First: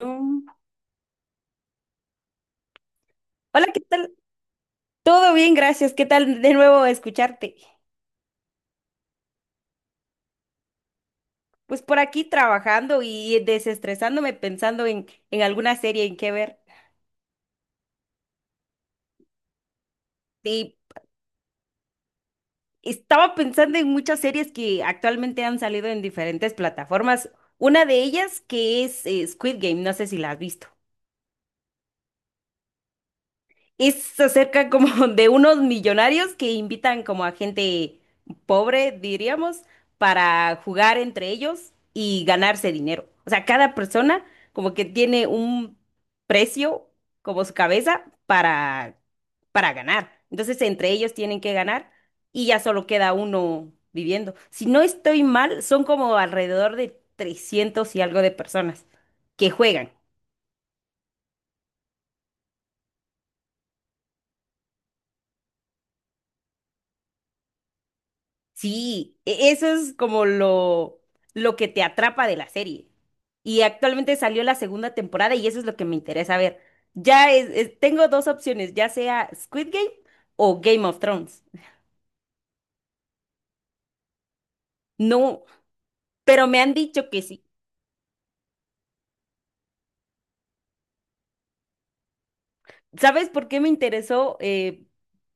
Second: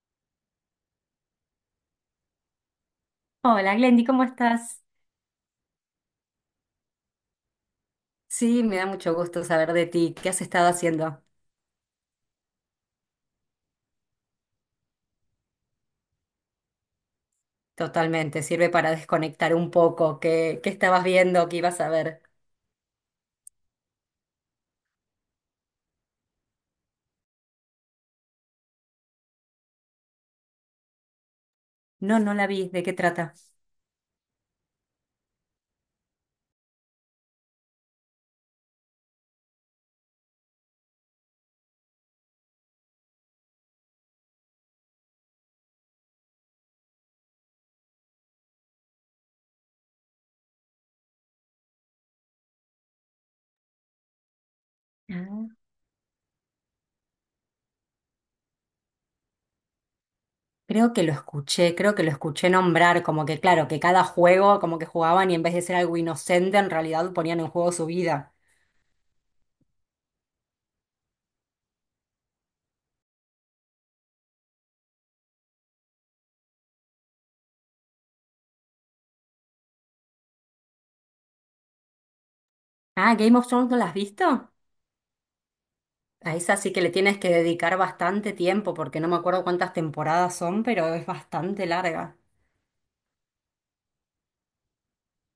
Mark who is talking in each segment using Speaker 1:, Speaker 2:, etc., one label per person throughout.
Speaker 1: Mm. Hola,
Speaker 2: Hola
Speaker 1: ¿qué
Speaker 2: Glendy,
Speaker 1: tal?
Speaker 2: ¿cómo estás?
Speaker 1: Todo bien, gracias. ¿Qué tal de nuevo escucharte?
Speaker 2: Sí, me da mucho gusto saber de ti. ¿Qué has estado haciendo?
Speaker 1: Pues por aquí trabajando y desestresándome pensando en alguna serie en qué ver.
Speaker 2: Totalmente, sirve para desconectar un poco. ¿Qué,
Speaker 1: Y
Speaker 2: qué estabas viendo? ¿Qué ibas a ver?
Speaker 1: estaba pensando en muchas series que actualmente han salido en diferentes plataformas. Una de ellas que es Squid Game, no sé si la has visto.
Speaker 2: No, no la vi. ¿De qué trata?
Speaker 1: Es acerca como de unos millonarios que invitan como a gente pobre, diríamos, para jugar entre ellos y ganarse dinero. O sea, cada persona como que tiene un precio como su cabeza para ganar. Entonces, entre ellos tienen que ganar y ya solo queda uno viviendo. Si no estoy
Speaker 2: Ah.
Speaker 1: mal, son como alrededor de 300 y algo de personas que juegan.
Speaker 2: Creo que lo escuché, creo que lo escuché nombrar, como que claro, que cada juego como que jugaban y en vez de ser algo inocente, en realidad ponían en juego su vida.
Speaker 1: Sí, eso es como lo que te atrapa de la serie. Y actualmente salió la segunda temporada y eso es lo que me interesa ver. Ya tengo dos opciones, ya sea Squid Game o Game of Thrones.
Speaker 2: Ah, Game of Thrones, ¿no la has visto?
Speaker 1: No,
Speaker 2: A
Speaker 1: pero
Speaker 2: esa
Speaker 1: me han
Speaker 2: sí que le
Speaker 1: dicho
Speaker 2: tienes
Speaker 1: que
Speaker 2: que
Speaker 1: sí.
Speaker 2: dedicar bastante tiempo, porque no me acuerdo cuántas temporadas son, pero es bastante larga.
Speaker 1: ¿Sabes por qué me interesó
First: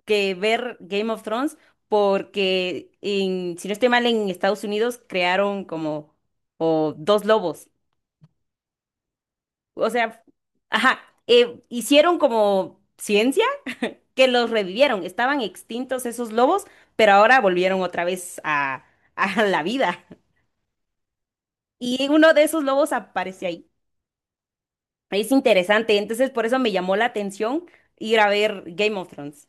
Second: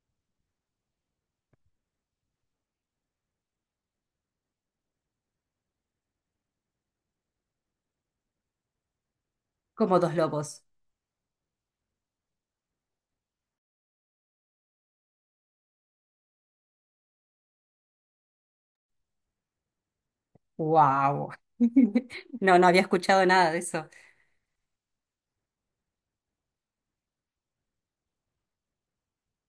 Speaker 1: que ver Game of Thrones? Porque si no estoy mal, en Estados Unidos crearon como o dos lobos. O
Speaker 2: Como dos
Speaker 1: sea,
Speaker 2: lobos.
Speaker 1: ajá, hicieron como ciencia que los revivieron. Estaban extintos esos lobos, pero ahora volvieron otra vez a la vida.
Speaker 2: Wow.
Speaker 1: Y uno de
Speaker 2: No,
Speaker 1: esos
Speaker 2: no había
Speaker 1: lobos
Speaker 2: escuchado
Speaker 1: aparece
Speaker 2: nada de
Speaker 1: ahí.
Speaker 2: eso.
Speaker 1: Es interesante, entonces por eso me llamó la atención ir a ver Game of Thrones.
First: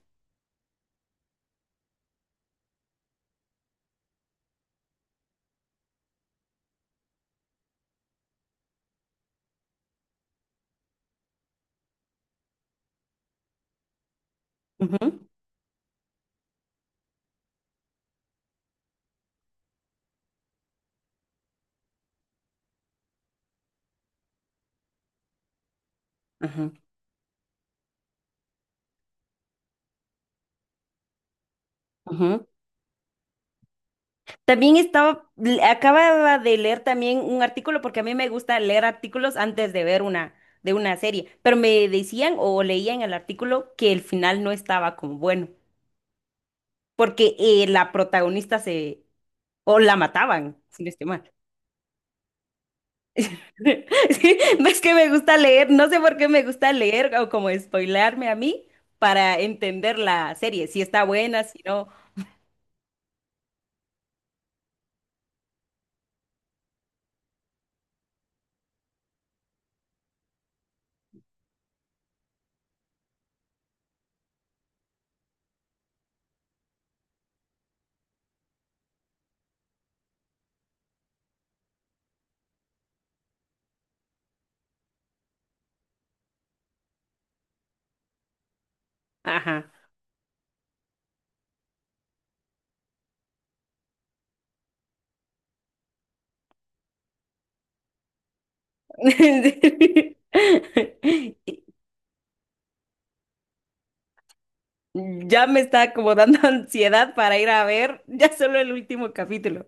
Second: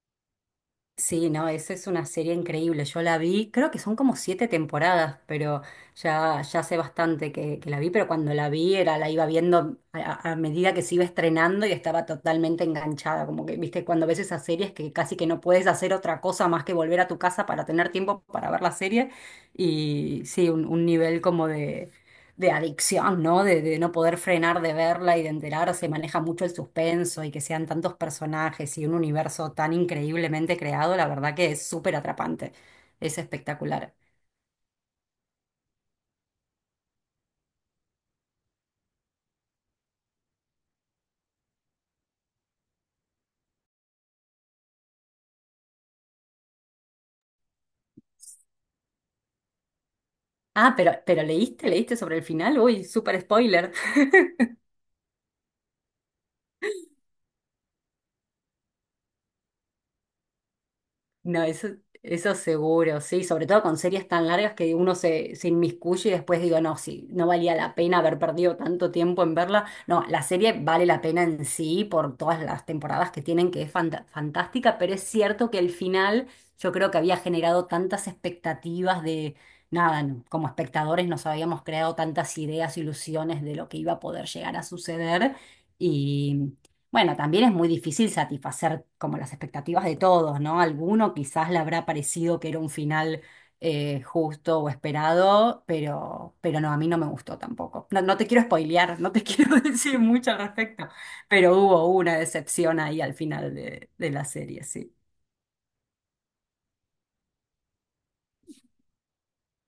Speaker 2: Sí, no, esa es una serie increíble. Yo la vi, creo que son como siete temporadas, pero ya hace bastante que la vi, pero cuando la vi era, la iba viendo a, medida que se iba estrenando y estaba totalmente enganchada. Como que, viste, cuando ves esas series que
Speaker 1: Ujú,
Speaker 2: casi que no puedes hacer otra cosa más que volver a tu casa para tener tiempo para ver la serie. Y sí, un nivel como de adicción, ¿no? De no poder frenar de verla y de enterarse, maneja mucho el
Speaker 1: ujú,
Speaker 2: suspenso y que sean tantos personajes y un universo tan increíblemente creado, la verdad que es súper
Speaker 1: ujú.
Speaker 2: atrapante, es espectacular.
Speaker 1: También estaba, acababa de leer también un artículo, porque a mí me gusta leer artículos antes de ver de una serie, pero me decían o leía en el artículo que el final no estaba como bueno, porque la protagonista se, o la mataban,
Speaker 2: Ah,
Speaker 1: si no
Speaker 2: pero,
Speaker 1: estoy
Speaker 2: pero
Speaker 1: mal.
Speaker 2: leíste, leíste sobre el final, uy, súper spoiler.
Speaker 1: Sí, ves que me gusta leer, no sé por qué me gusta leer o como spoilearme a mí para entender la serie, si está buena,
Speaker 2: No,
Speaker 1: si
Speaker 2: eso,
Speaker 1: no.
Speaker 2: eso seguro, sí, sobre todo con series tan largas que uno se, se inmiscuye y después digo, no, sí, no valía la pena haber perdido tanto tiempo en verla. No, la serie vale la pena en sí por todas las temporadas que tienen, que es fantástica, pero es cierto que el final yo creo que había generado tantas expectativas de, nada, no, como espectadores nos habíamos creado tantas ideas, ilusiones de lo que iba a poder llegar a suceder. Bueno, también es muy difícil satisfacer como las
Speaker 1: Ajá.
Speaker 2: expectativas de todos, ¿no? Alguno quizás le habrá parecido que era un final justo o esperado, pero no, a mí no me gustó tampoco. No, no te quiero spoilear, no te quiero decir mucho al respecto, pero hubo una decepción ahí al final de la serie, sí.
Speaker 1: Ya me está como dando ansiedad para ir a ver ya solo el último capítulo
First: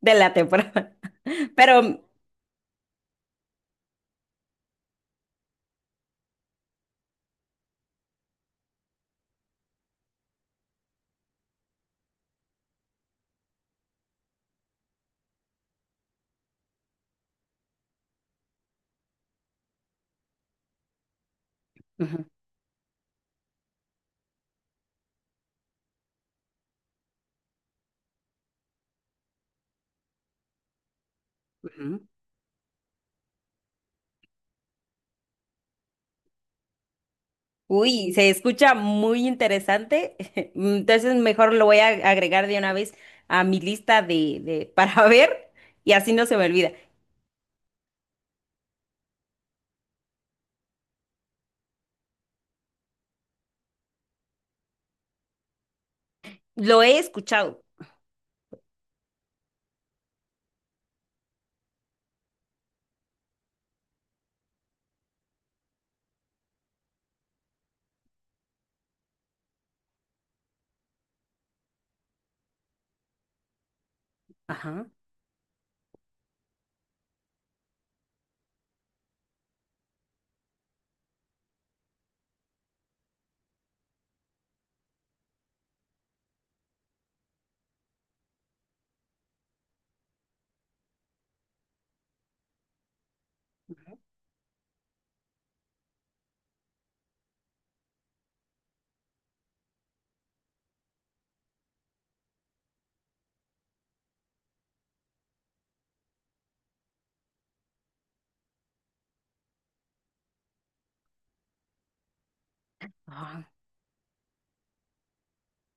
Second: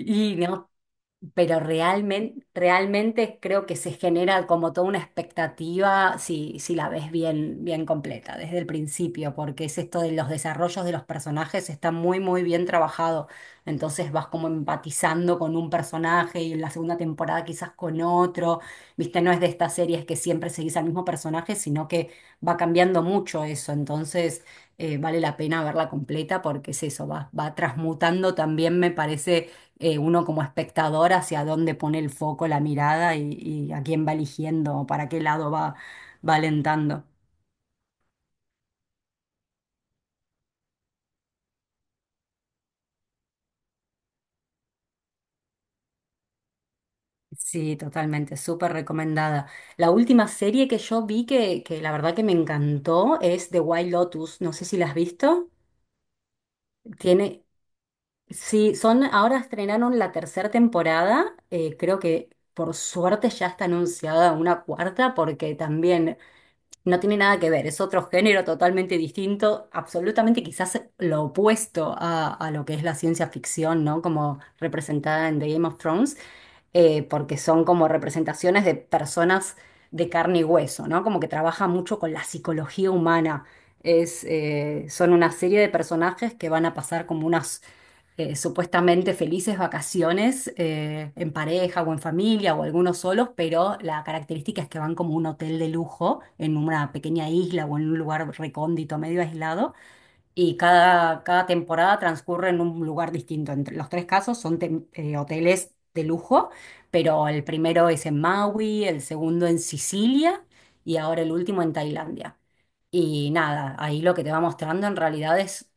Speaker 1: de la
Speaker 2: y no,
Speaker 1: temporada.
Speaker 2: pero
Speaker 1: Pero...
Speaker 2: realmente, realmente creo que se genera como toda una expectativa si, si la ves bien, bien completa desde el principio, porque es esto de los desarrollos de los personajes, está muy, muy bien trabajado. Entonces vas como empatizando con un personaje y en la segunda temporada quizás con otro. Viste, no es de estas series que siempre seguís al mismo personaje, sino que
Speaker 1: Ujú,
Speaker 2: va cambiando mucho eso. Entonces vale la pena verla completa porque es eso, va, va transmutando también, me parece uno como espectador hacia dónde pone
Speaker 1: ujú.
Speaker 2: el foco, la mirada, y a quién va eligiendo o para qué lado va, va alentando.
Speaker 1: Uy, se escucha muy interesante. Entonces mejor lo voy a agregar de una vez a mi lista de para ver y así no se me olvida.
Speaker 2: Sí, totalmente, súper recomendada. La última serie que yo vi que la verdad que me encantó es The Wild Lotus. No sé si la has visto.
Speaker 1: Lo he
Speaker 2: Tiene,
Speaker 1: escuchado.
Speaker 2: sí, son, ahora estrenaron la tercera temporada. Creo que por suerte ya está anunciada una cuarta porque también no tiene nada que ver, es otro género totalmente distinto, absolutamente quizás lo opuesto a lo que es la ciencia ficción, ¿no? Como
Speaker 1: Ajá,
Speaker 2: representada en The Game of Thrones, porque son como representaciones de personas de carne y hueso, ¿no? Como que trabaja mucho con la psicología humana. Es, son una serie de personajes que van a pasar como unas supuestamente felices vacaciones en pareja o en familia o algunos solos, pero la característica es que van como a un hotel de lujo en una pequeña isla o en un lugar recóndito, medio aislado, y cada, cada temporada transcurre en un lugar distinto. Entre los tres casos son hoteles de lujo, pero el primero es en Maui, el segundo en Sicilia y ahora el último en Tailandia. Y
Speaker 1: ajá,
Speaker 2: nada, ahí lo que te va mostrando en realidad es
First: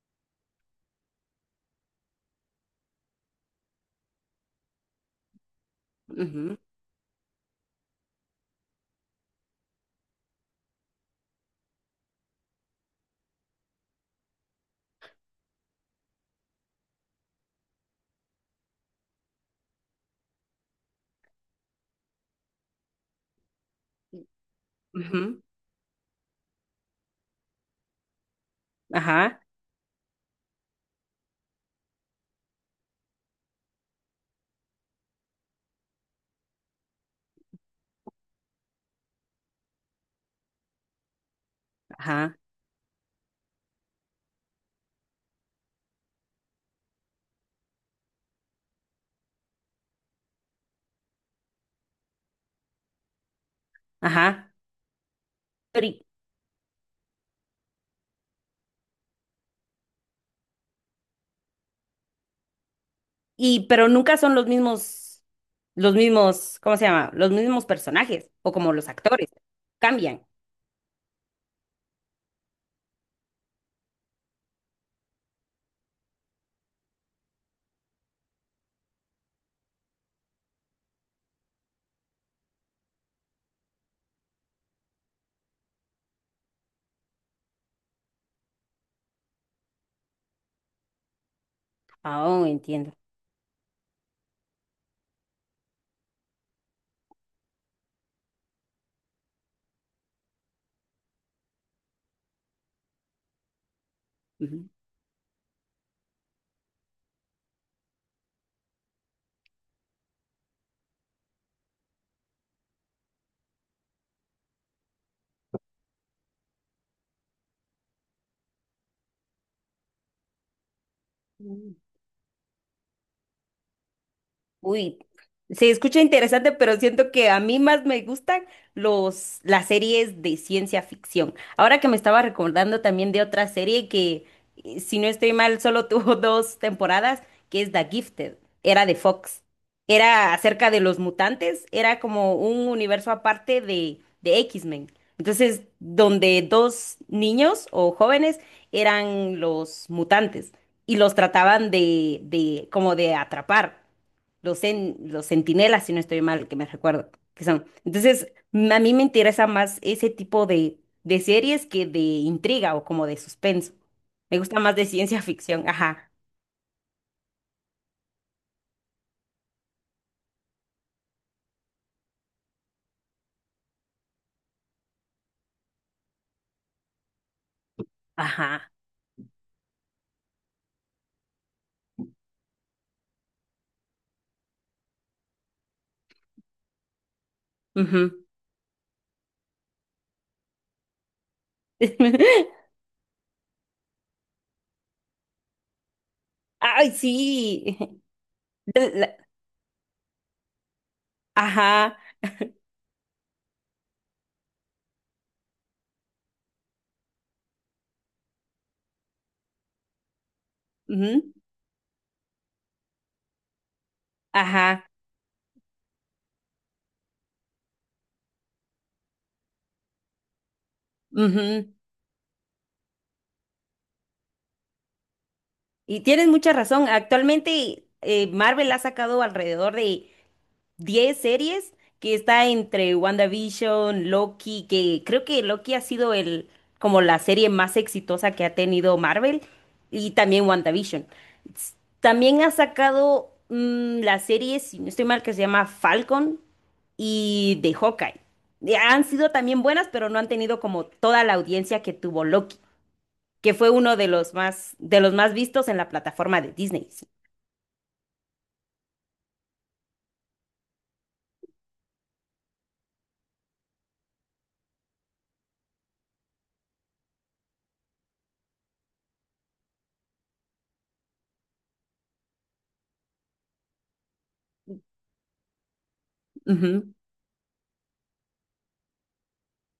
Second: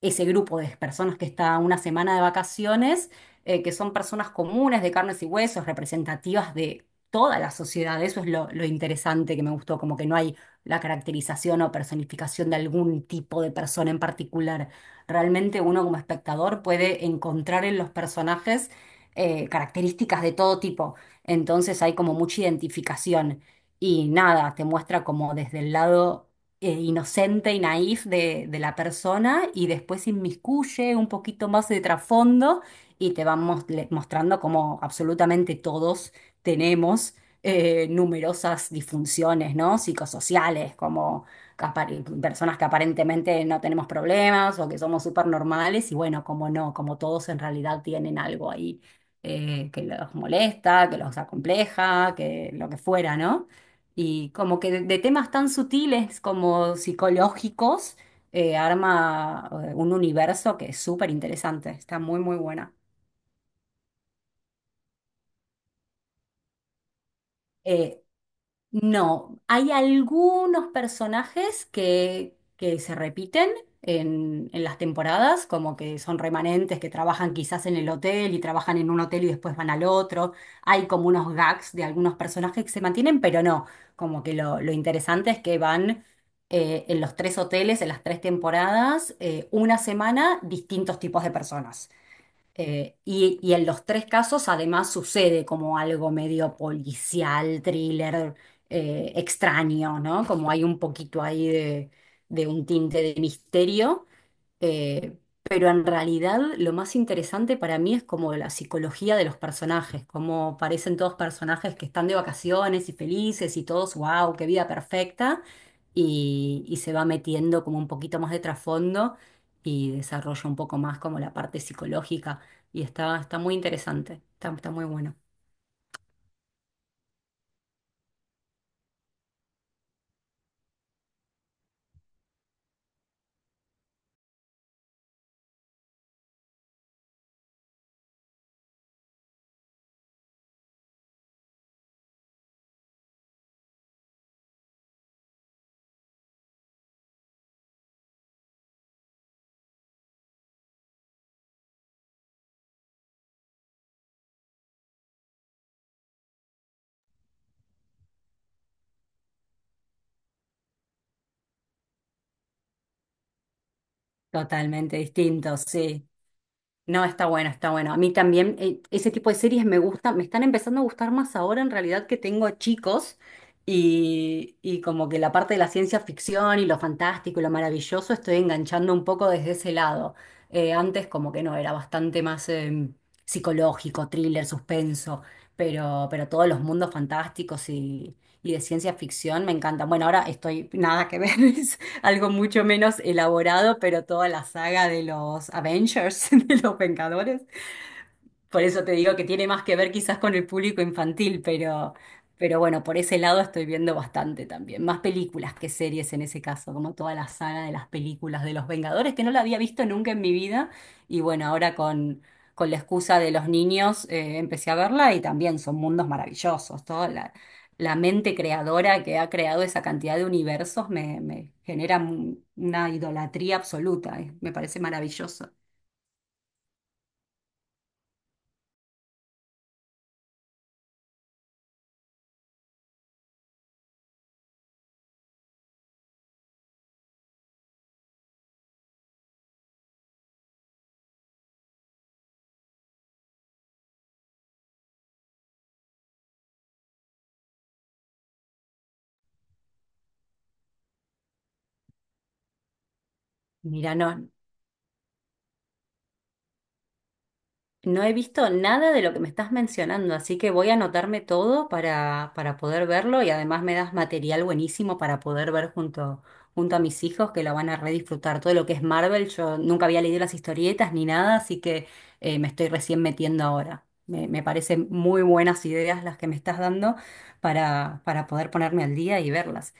Speaker 2: ese grupo de personas que está una semana de vacaciones, que son personas comunes de carnes y huesos, representativas
Speaker 1: ujú,
Speaker 2: de toda la sociedad. Eso es lo interesante que me gustó, como que no hay la caracterización o personificación de algún tipo de persona en particular. Realmente uno como espectador puede encontrar en los personajes características de todo tipo. Entonces hay como mucha identificación y nada, te muestra como
Speaker 1: ujú,
Speaker 2: desde el lado inocente y naif de la
Speaker 1: ajá,
Speaker 2: persona y después inmiscuye un poquito más de trasfondo y te van mostrando como absolutamente todos tenemos numerosas disfunciones, ¿no? Psicosociales, como que
Speaker 1: ajá,
Speaker 2: personas que aparentemente no tenemos problemas o que somos súper normales y bueno, como no, como todos en realidad tienen algo ahí que los molesta, que los acompleja, que lo que fuera, ¿no? Y
Speaker 1: ajá.
Speaker 2: como que de temas tan
Speaker 1: Pero
Speaker 2: sutiles como psicológicos, arma un universo que es súper interesante, está muy, muy buena.
Speaker 1: pero nunca son los mismos, ¿cómo se llama? Los mismos
Speaker 2: Eh,
Speaker 1: personajes o como los actores.
Speaker 2: No, hay
Speaker 1: Cambian.
Speaker 2: algunos personajes que se repiten en las temporadas, como que son remanentes, que trabajan quizás en el hotel y trabajan en un hotel y después van al otro. Hay como unos gags de algunos personajes que se mantienen, pero no, como que lo interesante es que van en los tres hoteles, en las tres temporadas, una semana, distintos tipos de personas.
Speaker 1: Ah, oh, entiendo.
Speaker 2: Y, y en los tres casos además sucede como algo medio policial, thriller, extraño, ¿no? Como hay un poquito ahí de un tinte de misterio. Eh, pero en realidad lo más interesante para mí es como la psicología de los personajes, como parecen todos personajes que están de vacaciones y felices y todos, wow, qué vida perfecta, y se va metiendo como un poquito más de trasfondo y desarrolla un poco más como la parte
Speaker 1: Ujú.
Speaker 2: psicológica y está, está muy interesante, está, está muy
Speaker 1: Uy,
Speaker 2: bueno.
Speaker 1: se escucha interesante, pero siento que a mí más me gustan las series de ciencia ficción. Ahora que me estaba recordando también de otra serie si no estoy mal, solo tuvo dos temporadas, que es The Gifted. Era de Fox. Era acerca de los mutantes, era como un universo aparte de X-Men. Entonces, donde dos niños o jóvenes eran los mutantes y los trataban de como de atrapar los, en, los centinelas, si no estoy mal, que me recuerdo que son. Entonces, a mí me interesa más ese tipo de series que de intriga o como de suspenso. Me gusta más de
Speaker 2: Totalmente
Speaker 1: ciencia
Speaker 2: distinto,
Speaker 1: ficción,
Speaker 2: sí.
Speaker 1: ajá,
Speaker 2: No, está bueno, está bueno. A mí también ese tipo de series me gustan, me están empezando a gustar más ahora en realidad que tengo chicos y como que la parte de la ciencia ficción y lo fantástico y lo maravilloso estoy
Speaker 1: ajá.
Speaker 2: enganchando un poco desde ese lado. Antes como que no, era bastante más psicológico, thriller, suspenso, pero todos los mundos fantásticos
Speaker 1: Ujú.
Speaker 2: y de ciencia ficción me encantan. Bueno, ahora estoy nada que ver, algo mucho menos elaborado, pero toda la saga de los Avengers, de los
Speaker 1: Ay,
Speaker 2: Vengadores,
Speaker 1: sí.
Speaker 2: por eso
Speaker 1: La-
Speaker 2: te
Speaker 1: la-
Speaker 2: digo que tiene más que ver quizás con el público infantil,
Speaker 1: Ajá,
Speaker 2: pero bueno, por ese lado estoy viendo bastante también. Más películas que series en ese caso, como toda la saga de las películas de los Vengadores, que no la había visto nunca en mi vida. Y
Speaker 1: ujú,
Speaker 2: bueno, ahora con la excusa de los niños empecé a
Speaker 1: ajá,
Speaker 2: verla y también son mundos maravillosos. Toda la, la mente creadora que ha creado esa cantidad de universos me, me
Speaker 1: ujú.
Speaker 2: genera una idolatría absoluta, me parece maravilloso.
Speaker 1: Y tienes mucha razón. Actualmente Marvel ha sacado alrededor de 10 series que está entre WandaVision, Loki, que creo que Loki ha sido el como la serie más exitosa que ha tenido Marvel y también WandaVision. S- También ha sacado la serie, si no estoy mal, que se llama Falcon y de Hawkeye. Y han sido también buenas, pero no han tenido como toda la audiencia que tuvo Loki, que fue
Speaker 2: Mira,
Speaker 1: uno
Speaker 2: no,
Speaker 1: de los más vistos en la plataforma de Disney. Sí.
Speaker 2: no he visto nada de lo que me estás mencionando, así que voy a anotarme todo para poder verlo, y además me das material buenísimo para poder ver junto, junto a mis hijos que lo van a redisfrutar. Todo lo que es Marvel, yo nunca había leído las historietas ni nada, así que me estoy recién metiendo ahora. Me parecen muy buenas ideas las que me estás
Speaker 1: Ujú.
Speaker 2: dando para poder ponerme al día y verlas.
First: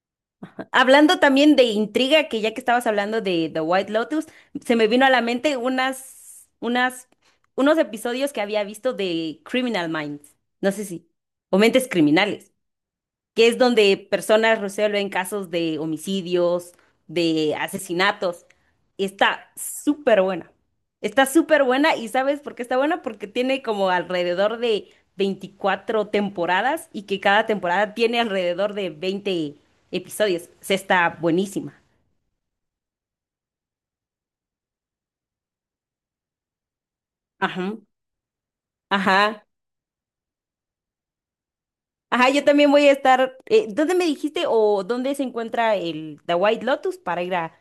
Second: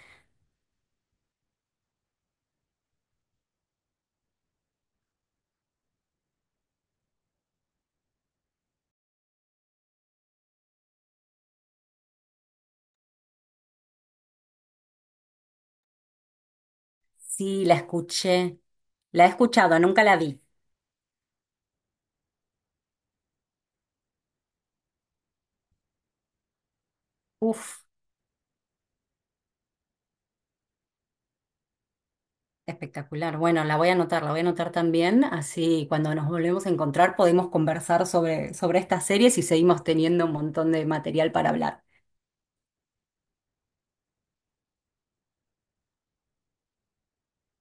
Speaker 1: Hablando también de intriga, que ya que estabas hablando de The White Lotus, se me vino a la mente unas, unas, unos episodios que había visto de Criminal Minds. No sé si, o Mentes Criminales que es donde personas resuelven casos de homicidios, de
Speaker 2: Sí, la
Speaker 1: asesinatos.
Speaker 2: escuché, la he
Speaker 1: Está
Speaker 2: escuchado, nunca la
Speaker 1: súper
Speaker 2: vi.
Speaker 1: buena. Está súper buena y ¿sabes por qué está buena? Porque tiene como alrededor de 24 temporadas y que cada
Speaker 2: Uf.
Speaker 1: temporada tiene alrededor de 20 episodios. Se está buenísima.
Speaker 2: Espectacular. Bueno, la voy a anotar, la voy a anotar también, así cuando nos volvemos a encontrar podemos
Speaker 1: Ajá,
Speaker 2: conversar sobre, sobre estas series y
Speaker 1: ajá.
Speaker 2: seguimos teniendo un montón de material para hablar.
Speaker 1: Ajá, yo también voy a estar. ¿Dónde me dijiste o dónde se encuentra el The White Lotus para ir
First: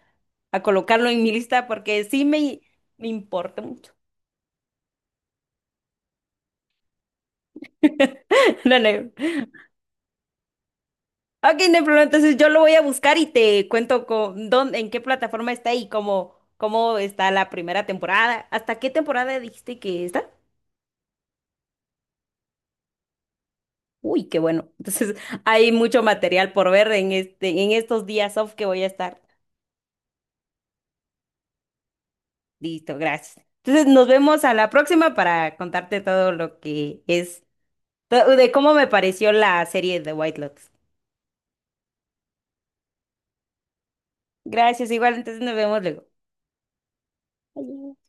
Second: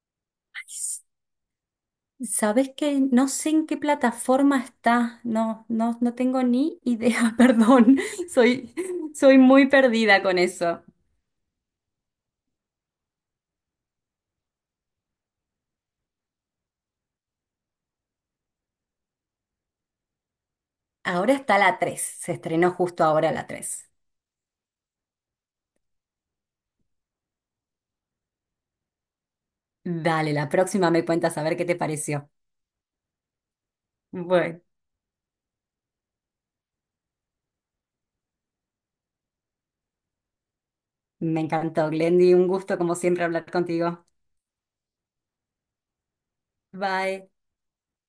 Speaker 1: a colocarlo en mi lista? Porque sí
Speaker 2: ¿Sabes qué?
Speaker 1: me
Speaker 2: No sé
Speaker 1: importa
Speaker 2: en qué
Speaker 1: mucho.
Speaker 2: plataforma está, no, no, no tengo ni idea, perdón, soy,
Speaker 1: Dale.
Speaker 2: soy muy perdida con eso.
Speaker 1: Ok, no hay problema. Entonces yo lo voy a buscar y te cuento con dónde, en qué plataforma está y cómo está la primera temporada. ¿Hasta qué temporada dijiste que está?
Speaker 2: Ahora está la 3. Se estrenó justo ahora la 3.
Speaker 1: Uy, qué bueno. Entonces hay mucho material por ver en este, en estos días off que voy a estar.
Speaker 2: Dale, la próxima me cuentas a ver qué te pareció.
Speaker 1: Listo, gracias. Entonces nos vemos a
Speaker 2: Bueno,
Speaker 1: la próxima para contarte todo lo que es, de cómo me pareció la serie de White Lotus.
Speaker 2: me encantó, Glendy, un gusto como siempre hablar contigo.
Speaker 1: Gracias, igual, entonces nos vemos luego.
Speaker 2: Bye.
Speaker 1: Adiós.